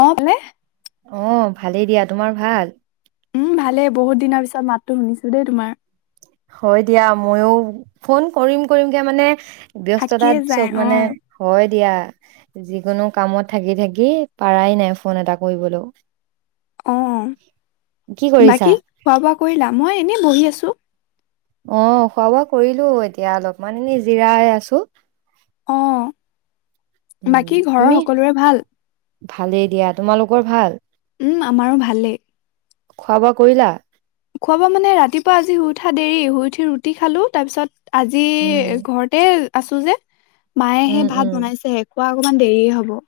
অ', বোলে। অ', ভালেই দিয়া, তোমাৰ ভাল? উম, ভালেই বহুত দিনৰ পিছত মাতো শুনিছো দেই তোমাৰ? হয়, দিয়া ময়ো ফোন কৰিম-কৰিম কে মানে থাকিয়ে ব্যস্ততাত যায় চব অ মানে হয়। দিয়া যিকোনো কামত থাকি-থাকি পাৰাই নাই ফোন এটা কৰিবলৈও। অ', কি কৰিছা? বাকী খোৱা-বোৱা কৰিলা? মই এনেই বহি আছো। অ', খোৱা-বোৱা কৰিলো, এতিয়া অলপমান এনে জিৰাই আছো। অঁ, উম, বাকী ঘৰৰ তুমি? সকলোৰে ভাল? ভালেই দিয়া। তোমালোকৰ ভাল? উম, আমাৰো ভালেই। খোৱা-বোৱা কৰিলা? খুৱা-বোৱা মানে ৰাতিপুৱা আজি শুই উঠাত দেৰি শুই উঠি ৰুটি খালো। তাৰপিছত আজি উম, ঘৰতে আছো যে। মায়ে উম, সে উম, ভাত বনাইছে হে খোৱা অকমান দেৰিয়ে হ'ব।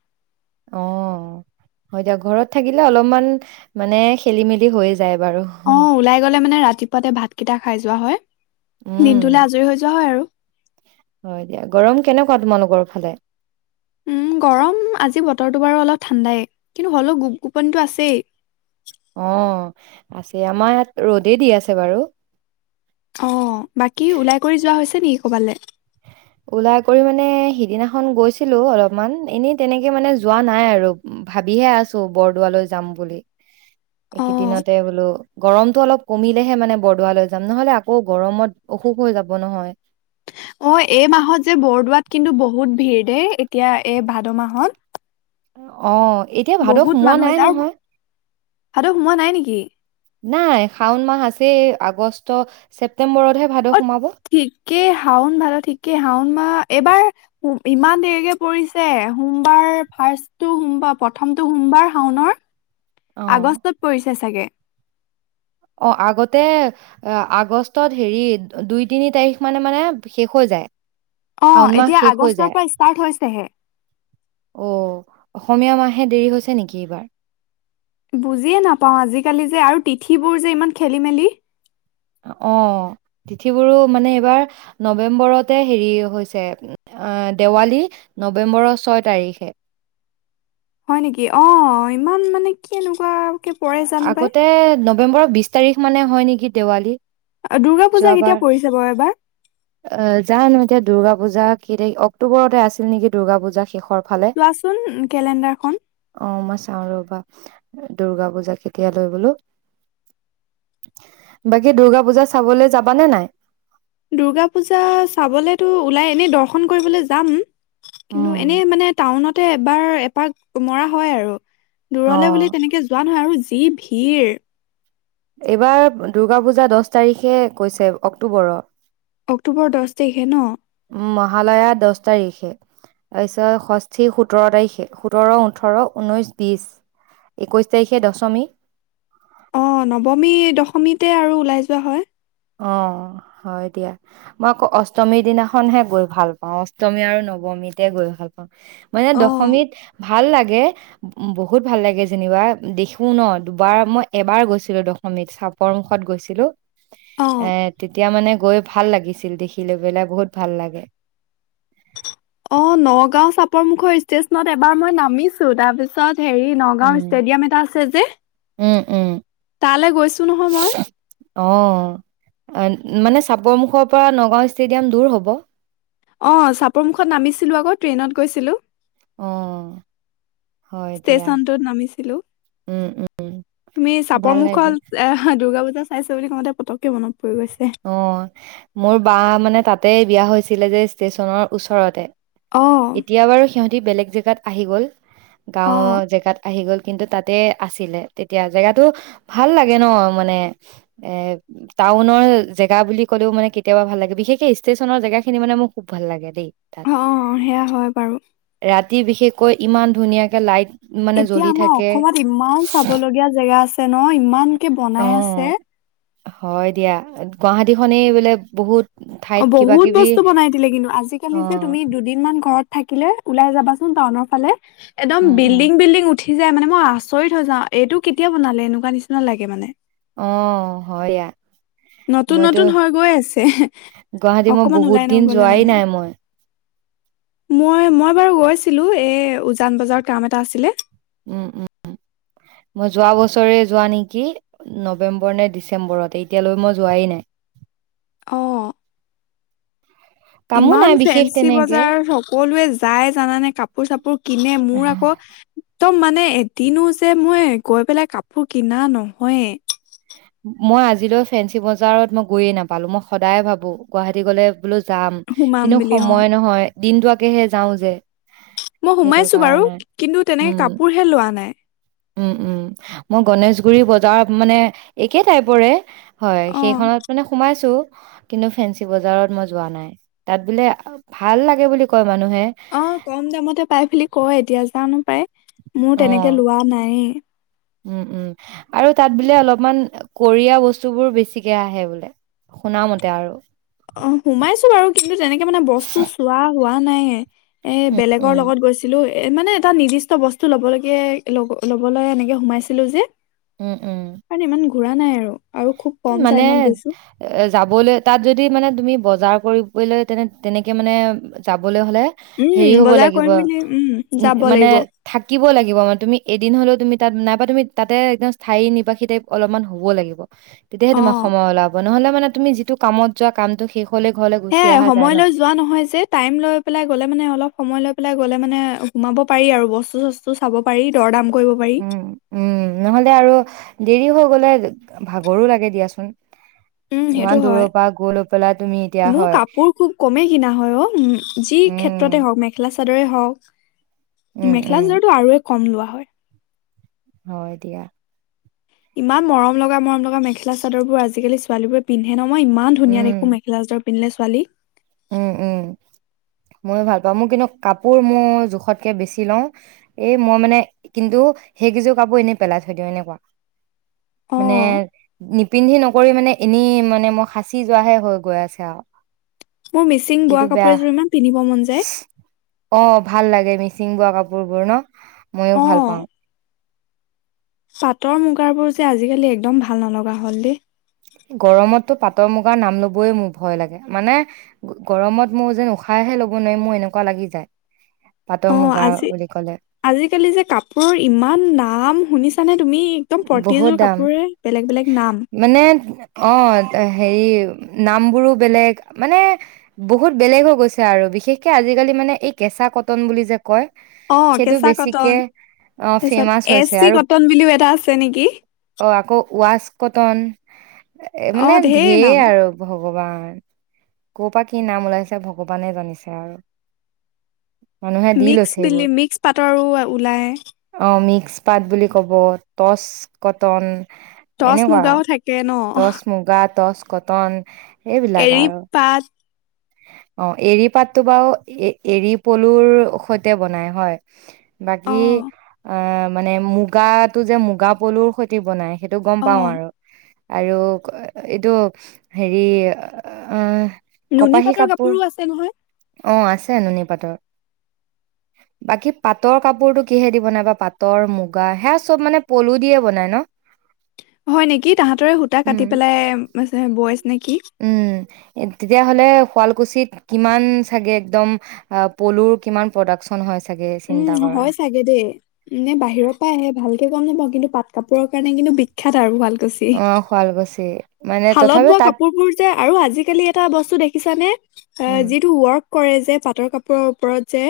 অ', হয় দিয়া ঘৰত থাকিলে অলপমান মানে খেলি মেলি হৈ য যায় বাৰু। অ ওলাই গ'লে মানে ৰাতিপুৱাতে ভাতকেইটা খাই যোৱা হয়। উম, দিনটোলৈ আজৰি হৈ যোৱা হয় আৰু। হয় দিয়া গৰম কেনেকুৱা তোমালোকৰ ফালে? উম গৰম আজি বতৰটো বাৰু অলপ ঠাণ্ডাই কিন্তু হ'লেও গোপ গোপনিটো আছেই। অ আছে আমাৰ ইয়াত ৰ'দেই দি আছে বাৰু অ বাকী ওলাই কৰি যোৱা হৈছে নি? ক'বালে ওলাই কৰি মানে সিদিনাখন গৈছিলো অলপমান এনে তেনেকে মানে যোৱা নাই আৰু ভাবিহে আছো বৰদোৱালৈ যাম বুলি অ', এইকেইদিনতে বোলো গৰমটো অলপ কমিলেহে মানে বৰদোৱালৈ যাম নহলে আকৌ গৰমত অসুখ হৈ যাব নহয় অ এই মাহত যে বৰদোৱাত কিন্তু বহুত ভিৰ দেই এতিয়া এই ভাদ মাহত। অ। এতিয়া ভাদ বহুত সোমোৱা মানুহ নাই হৈছে আৰু নহয়। ভাদ সোমোৱা নাই নেকি? নাই শাওন মাহ আছে আগষ্ট ছেপ্টেম্বৰ ছেপ্টেম্বৰত হে ভাদ সোমাব। কে', শাওন ভাদ ঠিকে শাওন মা এইবাৰ ইমান দেৰিকে পৰিছে সোমবাৰ ফাৰ্ষ্ট টো সোমবাৰ প্ৰথমটো সোমবাৰ শাওনৰ অ', আগষ্টত পৰিছে চাগে? অ', আগতে আগষ্টত হেৰি দুই তিনি তাৰিখ মানে মানে শেষ হৈ যায়। অ শাওণ মাহ এতিয়া শেষ হৈ যায়। আগষ্টৰ পৰা ষ্টাৰ্ট হৈছেহে অ অসমীয়া মাহে দেৰি হৈছে নেকি এইবাৰ বুজিয়ে নাপাওঁ আজিকালি যে আৰু তিথিবোৰ যে ইমান খেলি মেলি অ ', তিথিবোৰো মানে এইবাৰ নৱেম্বৰতে হেৰি হৈছে, দেৱালী নৱেম্বৰৰ ছয় তাৰিখে। হয় নেকি অ ইমান মানে কি এনেকুৱা। আগতে ন', নৱেম্বৰৰ বিশ তাৰিখ মানে হয় নেকি দেৱালী? দুৰ্গা পূজা যোৱাবাৰ কেতিয়া পৰিছে বাৰু এবাৰ? অ জানো এতিয়া দুৰ্গা পূজা কি তি অক্টোবৰতে আছিল নেকি দুৰ্গা পূজা শেৰ পৰা চো ৱাচোন কেলেণ্ডাৰখন? অ মই চাওঁ ৰ'বা। দুৰ্গা পূজা কেতিয়া লৈ বোলো, বাকী দুৰ্গা পূজা চাবলৈ যাবা নে নাই? দূৰ্গা পূজা চাবলেতো ওলাই এনেই দৰ্শন কৰিবলৈ যাম। উম কিন্তু এনেই মানে টাউনত তে এবাৰ এপাক মৰা হয় আৰু অ দূৰলে বুলি তেনেকে যোৱা নহয় আৰু যি ভিৰ এইবাৰ দুূৰ্গা পূজা দহ তাৰিখে কৈছে অক্টোবৰ অক্টোবৰৰ দহ তাৰিখে ন মহালয়া দহ তাৰিখে তাৰপিছত ষষ্ঠী সোতৰ তাৰিখে সোতৰ ওঠৰ ঊনৈশ বিশ একৈশ তাৰিখে দশমী অ নৱমী দশমীতে আৰু ওলাই যোৱা হয় অ হয় দিয়া মই আকৌ অষ্টমীৰ দিনাখনহে গৈ ভাল পাওঁ অষ্টমী আৰু নৱমীতে গৈ ভাল পাওঁ মানে অ' দশমীত ভাল লাগে বহুত ভাল লাগে যেনিবা দেখো ন' দুবাৰ মই এবাৰ গৈছিলো দশমীত চাপৰ মুুখত গৈছিলো। এ অ'। তেতিয়া মানে গৈ ভাল লাগিছিল দেখি লৈ পেলাই বহুত ভাল লাগে। অ' নগাঁও চাপৰ মুখৰ ষ্টেচনত এবাৰ মই নামিছো তাৰপিছত হেৰি নগাঁও উম ষ্টেডিয়াম এটা আছে যে। উম -উম তালৈ গৈছো নহয় মই। অ' মানে চাপৰমুখৰ পৰা নগাঁও ষ্টেডিয়াম দূৰ হ'ব। অ 'চাপৰমুখত নামিছিলো আকৌ ট্ৰেইনত গৈছিলো। অ' হয় দিয়া ষ্টেচনটোত নামিছিলো উম উম তুমি চাপৰ ভাল লাগে মুুখত দুৰ্গা পুজা চাইছে বুলি কওঁতে পতকে অ 'মোৰ বা মানে তাতে বিয়া হৈছে ছিলে যে ষ্টেচনৰ ওচৰতে। অ এতিয়া বাৰু সিহঁতি বেলেগ। জেগাত আহি গ'ল। অ গাঁওৰ জেগাত আহি গ'ল। কিন্তু তাতে আছিলে তেতিয়া জেগটো ভাল লাগে ন মানে এ' টাউনৰ জেগা বুলি ক'লেও মানে কেতিয়াবা ভাল লাগে বিশেষকে ষ্টেশচনৰ জেগা খিনি মানে মোৰ খুব ভাল লাগে দেই। তাত অ' সেয়া হয় বাৰু। ৰাতি বিশেষকৈ ইমান ধুনীয়াকৈ লাইট মানে এতিয়া জ্বলি আমাৰ থাকে অসমত ইমান চাব লগগীয়া জেগা আছে ন ইমানকে বনাই অ' আছে। হয় দিয়া গুৱাহাটীখনেই বোলে বহুত অ' ঠাইত কিবা বহুত কিবি বস্তু বনাই দিলে কিন্তু অ আজিকালি যে তুমি দুদিনমান ঘৰত থাকিলে ওলাই যাবাচোন টাউনৰ ফালে। একদম উম উম বিল্ডিং বিল্ডিং উঠ উঠি যায় মানে মই আচৰিত হৈ যাওঁ এইটো কেতিয়া বনালে এনেকুৱা নিচিনা লাগে মানে। অ 'হয় নতুন মইতো -নতুন হৈ গৈ আছে, গুৱাহাটী মই অকমান বহুত ওলাই দিন নগলে যোৱাই মানে। নাই মই মই- মই বাৰু গৈছিলো এ উজান বজাৰত কাম এটা আছিলে। উ - উ মই যোৱা বছৰে যোৱা নেকি নৱেম্বৰ নে ডিচেম্বতে এতিয়ালৈ মই যোৱাই নাই। অ' কামো নাই ইমান বিশেষ ফেঞ্চি তেনেকে বজাৰত সকলোৱে যায় জানানে কাপোৰ চাপোৰ কিনে মোৰ আকৌ একদম মানে এদিনো যে মই গৈ পেলাই কাপোৰ কিনা নহয়ে। মই আজিলৈ ফেন্সি বজাৰত মই গৈয়ে নাপালোঁ মই সদায় ভাবোঁ গুৱাহাটী গ'লে বোলো যাম সোমাম কিন্তু বুলি অ সময় নহয়। দিনটোৱাকেহে যাওঁ যে। মই সেইটো সোমাইছো বাৰু কাৰণে কিন্তু তেনেকে কাপোৰহে লোৱা নাই। উম-উম মই গণেশগুৰি বজাৰত মানে একে টাইপৰে হয়, অ সেইখনত মানে সোমাইছো। কিন্তু ফেঞ্চি বজাৰত মই যোৱা নাই তাত বোলে ভাল লাগে বুলি ক অ', কম দামতে পাই ফেলি কয় এতিয়া জানো? পাই মোৰ তেনেকে লোৱা নাই। উম-উম আৰু তাত বোলে অলপমান কৰীয়া বস্তুবোৰ বেছিকে আহে বোলে শুনা মতে আৰু। অ', সোমাইছো বাৰু কিন্তু তেনেকে মানে বস্তু চোৱা হোৱা ন নাই। এ বেলেগৰ উম, লগত গৈছিলো। এ মানে এটা নিৰ্দিষ্ট বস্তু ল'বলৈকে ল'বলৈ এনেকে সোমাইছিলো যে? উম-উম, কাৰণ ইমান ঘূৰা নাই আৰু। খুব কম মানে টাইমত গৈছো এ যাবলৈ তাত যদি মানে তুমি বজাৰ কৰি কৰিব'লৈ, তেনে তেনেকে মানে যাব হে উম হব বজাৰ লাগ কৰিম বুলি উম যাব মানে লাগিব থাকি লাগ কিবা মানে তুমি এদিন হলেও তুমি তাত নাইবা তুমি তাতে একদম স্থায়ী নিবাসী টাইপ অলপমান হবও লাগিব। তেতিয়াহে অ তোমাক সময় ওলাব নহ'লে মানে তুমি যিটো কামত যোৱা কামটো শেষ হ'লে ঘৰলে সে গুচি আহা যায় সময় ন। লৈ যোৱা নহয় যে টাইম লৈ পেলাই গলে মানে অলপ সময় লৈ পেলাই গলে মানে সোমাব পাৰি, আৰু বস্তু-চস্তু চাব পাৰি দৰ দাম কৰিব পাৰি উম-উম নহলে আৰু দেৰি হৈ গ'লে ভাগৰো লাগে দিয়াচোন উম, ইমান সেইটো দূৰৰ হয়। পৰা গৈ লৈ পেলাই তুমি এতিয়া মোৰ হয়, কাপোৰ খুব কমেই কিনা হয় অ', উ যি উম, ক্ষেত্ৰতে হওঁক মেখেলা চ চাদৰে হওক। উম, উম, মেখেলা চাদৰতো আৰু কম লোৱা হয়। হয় দিয়া। ইমান মৰম লগা, মৰম লগা, মেখেলা চাদৰ বোৰ, আজিকালি ছোৱালী বোৰে পিন্ধে ন। মই ইমান ধুনীয়া উম, দেখো মেখেলা চাদৰ পিন্ধীলে ছোৱালীক। উম, উম, ময়ো ভাল পাওঁ, মোৰ কিন্তু কাপোৰ মোৰ জোখতকে বেছি লওঁ। এই মই মানে কিন্তু সেইকেইযোৰ কাপোৰ এনেই পেলাই থৈ দিওঁ, এনেকুৱা অ মানে নিপিন্ধি নকৰি মানে এনেই মানে মই সাঁচি যোৱাহে হৈ গৈ আছে আৰু। মোৰ মিচিং বোৱা সেইটো কাপোৰ বেয়া এযোৰ ইমান পিন্ধিব মন যায়। অ' ভাল লাগে মিচিং বোৱা কাপোৰবোৰ ন' মইয়ো অ ভাল পাওঁ। পাটৰ মুগাৰ বোৰ যে আজিকালি একদম ভাল নলগা হল দেই। তো পাটৰ মুগাৰ নাম লবয় মোৰ ভয় লাগে, মানে গৰমত মোৰ যেন উশাহহে ল'ব নোৱাৰি মোৰ এনেকুৱা লাগি যায়। পাটৰ অ' মুগাৰ আজি বুলি ক'লে আজিকালি যে কাপোৰৰ ইমান নাম শুনিছে? তুমি একদম বহুত প্ৰতিযোৰ দাম কাপোৰে বেলেগ বেলেগ নাম। মানে অ হেৰি নামবোৰো বেলেগ মানে বহুত বেলেগ হৈ গৈছে আৰু বিশেষকে আজিকালি মানে এই কেঁচা কটন বুলি যে কয়। কয় অ সেইটো কেঁচা বেছিকে কটন তাৰপিছত ফেমাচ এছ হৈছে চি আৰু কটন বুলিও এটা আছে নেকি অ' আকৌ ৱাচ কটন এ অ মানে ঢেৰ ধেৰ নাম আৰু ভগৱান ক' পৰা কি নাম ওলাইছে ভগৱানে জানিছে আৰু! মানুহে দি মিক্স লৈছে বিল এইবোৰ মিক্স পাতৰো ওলায়। এক্সপাৰ্ট বুলি ক'ব। টচ কটন, টচ এনেকুৱা মুগাও থাকে ন? টচ মুগা টচ কটন এইবিলাক আৰু এৰিপাত অ' এৰী পাতটো বাৰু এ এৰী পলুৰ সৈতে বনাই হয়। অ বাকী অ ' মানে মুগাত টো যে মুগা পলুৰ সৈতে বনাই সেইটো গম অ পাও আৰু। আৰু এইটো হেৰি এ নুনী পাটৰ কাপোৰো আছে নহয় অ' আছে নুনী পাটৰ বাকী পাটৰ কাপোৰতটো কিহে দিব নাইবা পাটৰ মুগা সাজ চব মানে পলু দিয়ে বনাই ন হয় নেকি? তাহতৰে সূতা উম কাটি পেলাই বয় নেকি? উম তেতিয়াহ'লে শুৱালকুছিত কিমান চাগে একদম পলুৰ কিমান প্ৰডাকচন হয়? চাগে চিন্তা উম, কৰা হয় চাগে দেই নে বাহিৰৰ পৰা আহে ভালকে গম নাপাও কিন্তু পাট কাপোৰৰ কাৰণে কিন্তু বিখ্যাত আৰু শুৱালকুছি অ' শুৱালকুছি মানে শালত তথাপিও বোৱা তাত কাপোৰ বোৰ যে আৰু আজিকালি এটা বস্তু দেখিছানে উম যিটো ৱৰ্ক কৰে যে যে পাটৰ কাপোৰৰ ওপৰত যে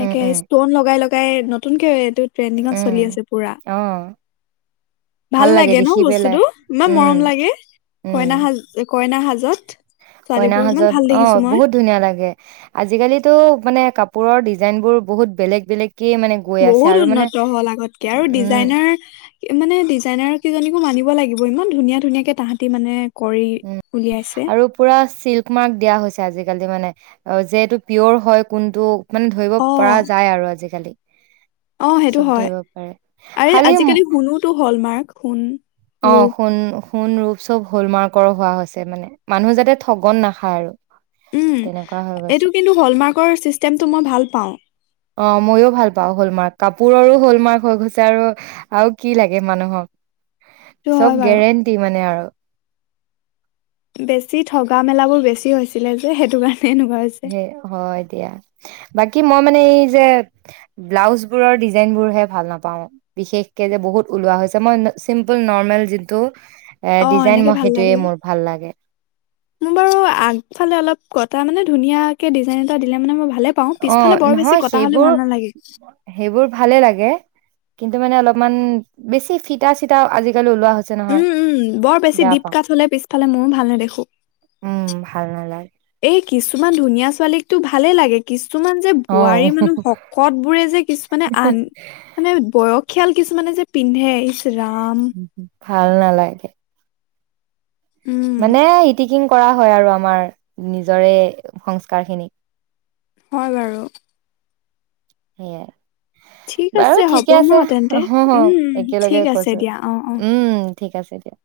উম উম ষ্টন লগাই লগ কাই নতুনকে ট্ৰেণ্ডিঙত উম চলি আছে পুৰা, অ ভাল লাগে ন বস্তুতটো ইমান উম মৰম লাগে। উম কইনসাজ একো কইনা সাজত কইনা ছোৱালীবোৰক ইমান সাজত ভাল দেখিছো অ', মই বহুত ধুনীয়া লাগে আজিকালিতো মানে কাপোৰৰ ডিজাইন বোৰ বহুত বেলেগ- বেলেগ বহুত উন্নত হল আগতকে আৰু উম ডিজাইনাৰ, মানে ডিজাইনাৰ কিজনী মানিব লাগিব ইমান ধুনীয়া -ধুনীয়াকে তাহাঁতি মানে কৰি উলিয়াইছে আৰু পুৰা চিল্ক মাৰ্ক দিয়া হৈছে আজিকালি আজিকালি মানে অ', যে এহটো পিয়ৰ হয় কোনটো মানে ধৰিব অ পৰা যায় আৰু আজিকালি। অ', সেইটো চব হয় ধৰিব পাৰে আৰে খালি আজিকালি সোনোতো হ'ল মাৰ্ক। সোণ অ', ৰূপ সোণ সোণ ৰূপ চব হলমাৰ্কৰো হোৱা হৈছে মানে, মানুহ যাতে ঠগন নাখায় আৰু। উম', তেনেকুৱা হৈ গৈছে এইটো কিন্তু হলমাৰ্কৰ ছিষ্টেমটো মই ভাল পাওঁ। অ', মইয়ো ভাল পাওঁ হ'ল মাৰ্ক কাপোৰৰো হল মাৰ্ক হৈ গৈছে আৰু আৰু কি লাগে মানুহক। সেইটো হয় চব বাৰু গেৰেণ্টি মানে আৰু বেছি ঠগা মেলাাবোৰ বেছি হৈছিলে যে সেইটো কাৰণে এনেকুৱা হৈছে সেই', হয় দিয়া বাকী কি মই মানে এই যে ব্লাউজ বোৰৰ ডিজাইনবোৰহে ভাল নাপাওঁ বিশেষকে যে বহুত ওলোৱা হৈছে মই চিম্পুল নৰ্মেল যিটো অ', এনেকে ভাল লাগে, লাগে মোৰ বাৰু আগফালে অলপ কত তটা মানে ধুনীয়াকে ডিজাইন এটা দিলে মানেই ভাল অ', নহয় সেইবোৰ নালাগে সেইবোৰ ভালে লাগে। কিন্তু মানে অলপমান বেছি ফিটা চিতা আজিকালি। ওলোৱা হৈছে নহয় উম', - উম', বৰ বেছি বেয়া দীপ পাওঁ কাঠ হলে পিছফালে ময়ো ভাল নে দেখো উম ভাল নালাগে এই কিছুমান ধুনীয়া ছোৱালীকতো ভালেই লাগে কিছু কিছুমান যে অ বোৱাৰী মানুহ শকত বোৰে যে কিছুমানে আন, মানে বয়স খিয়াল কিছুমানে যে পিন্ধে ইচ্ ৰাম ভাল নালাগে? উম মানে ইতি কিন কৰা হয় আৰু আমাৰ নিজৰে সংস্কাৰখিনি। হয় বাৰু সেইয়া ঠিক আছে বাৰু হ'ব ঠিকে ন আছে তেন্তে উম উম ঠিক একেলগে আছে কৈছো দিয়া অ অ উম ঠিক আছে দিয়া।